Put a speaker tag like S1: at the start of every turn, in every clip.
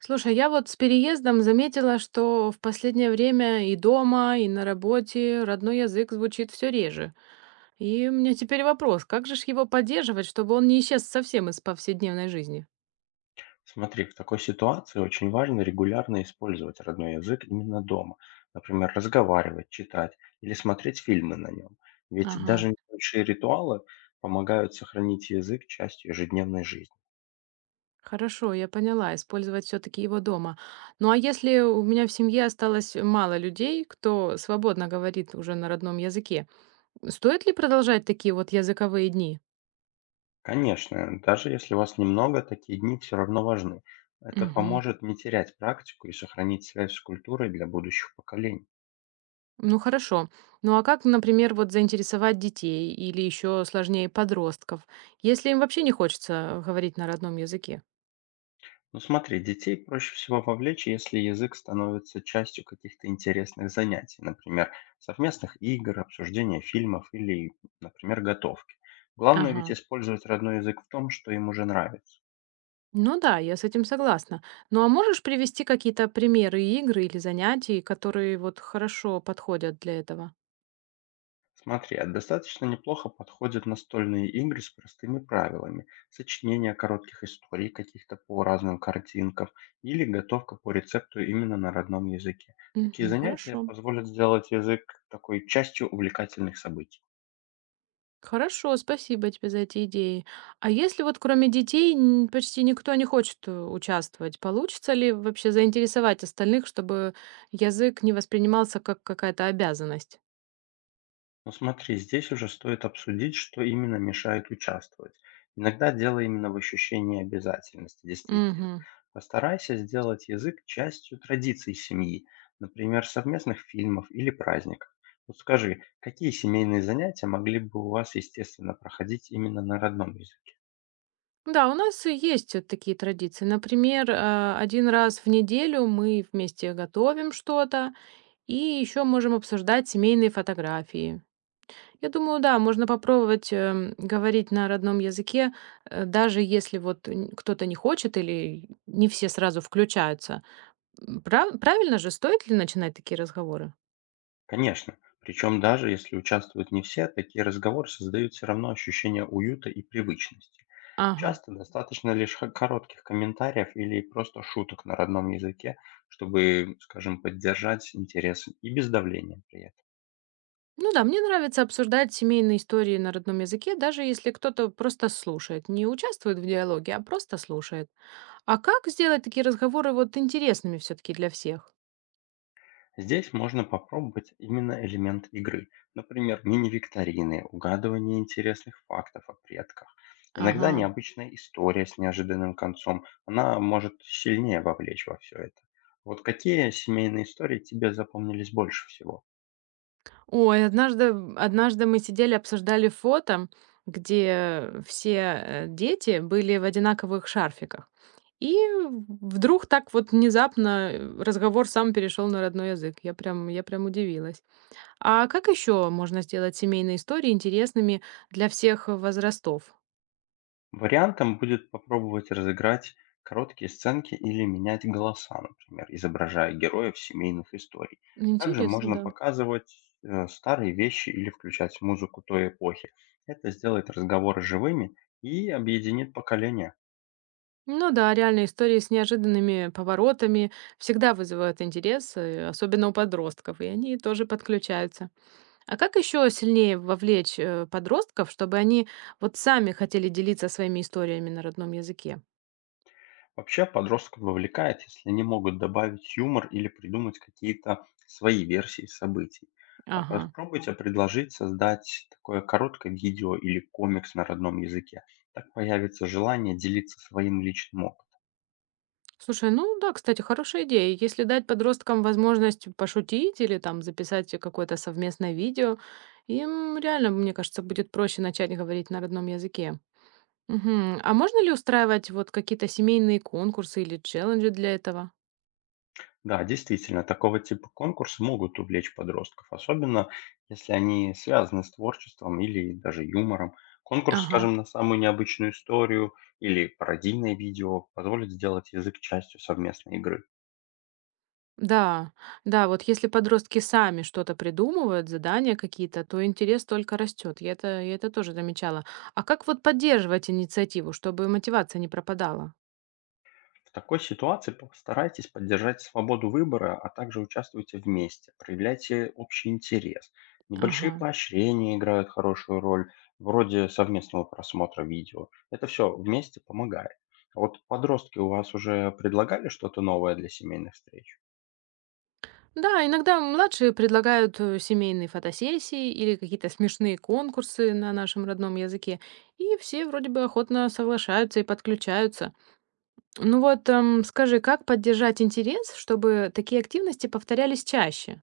S1: Слушай, я вот с переездом заметила, что в последнее время и дома, и на работе родной язык звучит все реже. И у меня теперь вопрос, как же ж его поддерживать, чтобы он не исчез совсем из повседневной жизни?
S2: Смотри, в такой ситуации очень важно регулярно использовать родной язык именно дома. Например, разговаривать, читать или смотреть фильмы на нем. Ведь
S1: Ага,
S2: даже небольшие ритуалы помогают сохранить язык частью ежедневной жизни.
S1: хорошо, я поняла, использовать все-таки его дома. Ну а если у меня в семье осталось мало людей, кто свободно говорит уже на родном языке, стоит ли продолжать такие вот языковые дни?
S2: Конечно, даже если вас немного, такие дни все равно важны. Это
S1: Угу.
S2: поможет не терять практику и сохранить связь с культурой для будущих поколений.
S1: Ну хорошо. Ну а как, например, вот заинтересовать детей или еще сложнее подростков, если им вообще не хочется говорить на родном языке?
S2: Ну смотри, детей проще всего вовлечь, если язык становится частью каких-то интересных занятий, например, совместных игр, обсуждения фильмов или, например, готовки. Главное ведь
S1: Ага.
S2: использовать родной язык в том, что им уже нравится.
S1: Ну да, я с этим согласна. Ну а можешь привести какие-то примеры игр или занятий, которые вот хорошо подходят для этого?
S2: Смотри, а достаточно неплохо подходят настольные игры с простыми правилами, сочинение коротких историй каких-то по разным картинкам или готовка по рецепту именно на родном языке. Такие
S1: Мгм,
S2: занятия
S1: хорошо.
S2: позволят сделать язык такой частью увлекательных событий.
S1: Хорошо, спасибо тебе за эти идеи. А если вот кроме детей почти никто не хочет участвовать, получится ли вообще заинтересовать остальных, чтобы язык не воспринимался как какая-то обязанность?
S2: Ну смотри, здесь уже стоит обсудить, что именно мешает участвовать. Иногда дело именно в ощущении обязательности, действительно.
S1: Мгм.
S2: Постарайся сделать язык частью традиций семьи, например, совместных фильмов или праздников. Вот скажи, какие семейные занятия могли бы у вас, естественно, проходить именно на родном языке?
S1: Да, у нас и есть такие традиции. Например, один раз в неделю мы вместе готовим что-то и еще можем обсуждать семейные фотографии. Я думаю, да, можно попробовать, говорить на родном языке, даже если вот н кто-то не хочет или не все сразу включаются. Правильно же, стоит ли начинать такие разговоры?
S2: Конечно, причем даже если участвуют не все, такие разговоры создают все равно ощущение уюта и привычности.
S1: Ага.
S2: Часто достаточно лишь коротких комментариев или просто шуток на родном языке, чтобы, скажем, поддержать интерес и без давления при
S1: Ну да, мне нравится обсуждать семейные истории на родном языке, даже если кто-то просто слушает, не участвует в диалоге, а просто слушает. А как сделать такие разговоры вот интересными все-таки для всех?
S2: Здесь можно попробовать именно элемент игры, например, мини-викторины, угадывание интересных фактов о предках. Иногда
S1: Ага.
S2: необычная история с неожиданным концом, она может сильнее вовлечь во все это. Вот какие семейные истории тебе запомнились больше всего?
S1: Ой, однажды мы сидели, обсуждали фото, где все, дети были в одинаковых шарфиках. И вдруг так вот внезапно разговор сам перешел на родной язык. Я прям удивилась. А как еще можно сделать семейные истории интересными для всех возрастов?
S2: Вариантом будет попробовать разыграть короткие сценки или менять голоса, например, изображая героев семейных историй. Также
S1: Интересно,
S2: можно
S1: да.
S2: показывать старые вещи или включать музыку той эпохи. Это сделает разговоры живыми и объединит поколения.
S1: Ну да, реальные истории с неожиданными поворотами всегда вызывают интерес, особенно у подростков, и они тоже подключаются. А как еще сильнее вовлечь, подростков, чтобы они вот сами хотели делиться своими историями на родном языке?
S2: Вообще подростков вовлекает, если они могут добавить юмор или придумать какие-то свои версии событий. А
S1: Ага.
S2: попробуйте предложить создать такое короткое видео или комикс на родном языке. Так появится желание делиться своим личным опытом.
S1: Слушай, ну да, кстати, хорошая идея. Если дать подросткам возможность пошутить или там записать какое-то совместное видео, им реально, мне кажется, будет проще начать говорить на родном языке. Мгм. А можно ли устраивать вот какие-то семейные конкурсы или челленджи для этого?
S2: Да, действительно, такого типа конкурсы могут увлечь подростков, особенно если они связаны с творчеством или даже юмором. Конкурс,
S1: Ага.
S2: скажем, на самую необычную историю или пародийное видео позволит сделать язык частью совместной игры.
S1: Да, да, вот если подростки сами что-то придумывают, задания какие-то, то интерес только растет. Я это тоже замечала. А как вот поддерживать инициативу, чтобы мотивация не пропадала?
S2: В такой ситуации постарайтесь поддержать свободу выбора, а также участвуйте вместе, проявляйте общий интерес. Небольшие
S1: Ага.
S2: поощрения играют хорошую роль, вроде совместного просмотра видео. Это все вместе помогает. А вот подростки у вас уже предлагали что-то новое для семейных встреч?
S1: Да, иногда младшие предлагают семейные фотосессии или какие-то смешные конкурсы на нашем родном языке, и все вроде бы охотно соглашаются и подключаются. Ну вот, скажи, как поддержать интерес, чтобы такие активности повторялись чаще?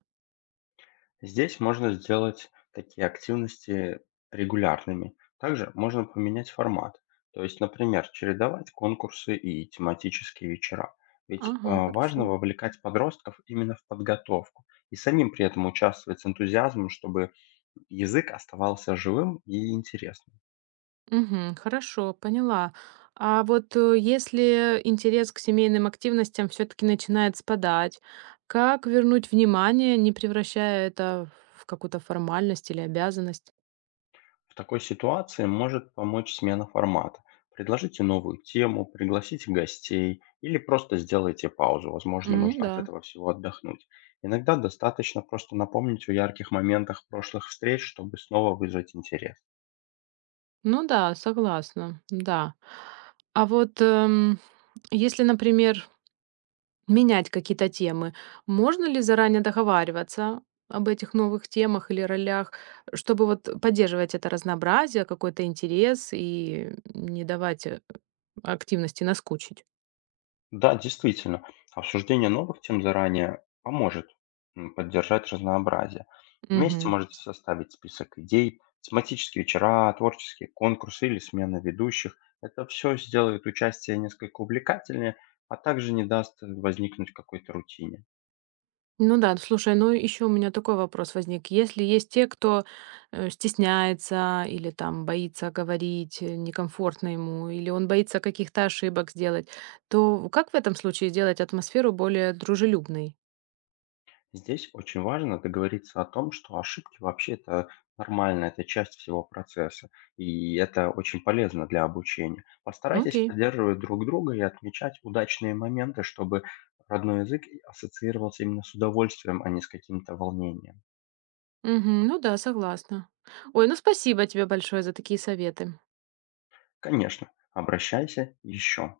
S2: Здесь можно сделать такие активности регулярными. Также можно поменять формат. То есть, например, чередовать конкурсы и тематические вечера. Ведь
S1: Ага,
S2: важно
S1: хорошо.
S2: вовлекать подростков именно в подготовку и самим при этом участвовать с энтузиазмом, чтобы язык оставался живым и интересным.
S1: Мгм. Хорошо, поняла. А вот, если интерес к семейным активностям все таки начинает спадать, как вернуть внимание, не превращая это в какую-то формальность или обязанность?
S2: В такой ситуации может помочь смена формата. Предложите новую тему, пригласите гостей или просто сделайте паузу. Возможно,
S1: Ну
S2: нужно от
S1: да,
S2: этого всего отдохнуть. Иногда достаточно просто напомнить о ярких моментах прошлых встреч, чтобы снова вызвать интерес.
S1: ну да, согласна, да. А вот, если, например, менять какие-то темы. Можно ли заранее договариваться об этих новых темах или ролях, чтобы вот поддерживать это разнообразие, какой-то интерес и не давать активности наскучить?
S2: Да, действительно, обсуждение новых тем заранее поможет поддержать разнообразие. Вместе
S1: Мгм.
S2: можете составить список идей, тематические вечера, творческие конкурсы или смена ведущих. Это все сделает участие несколько увлекательнее, а также не даст возникнуть какой-то рутине.
S1: Ну да, слушай, ну еще у меня такой вопрос возник. Если есть те, кто стесняется или там боится говорить, некомфортно ему, или он боится каких-то ошибок сделать, то как в этом случае сделать атмосферу более дружелюбной?
S2: Здесь очень важно договориться о том, что ошибки вообще это нормально, это часть всего процесса, и это очень полезно для обучения. Постарайтесь
S1: Окей.
S2: поддерживать друг друга и отмечать удачные моменты, чтобы родной язык и ассоциировался именно с удовольствием, а не с каким-то волнением.
S1: Мгм. Ну да, согласна. Ой, ну спасибо тебе большое за такие советы.
S2: Конечно, обращайся еще.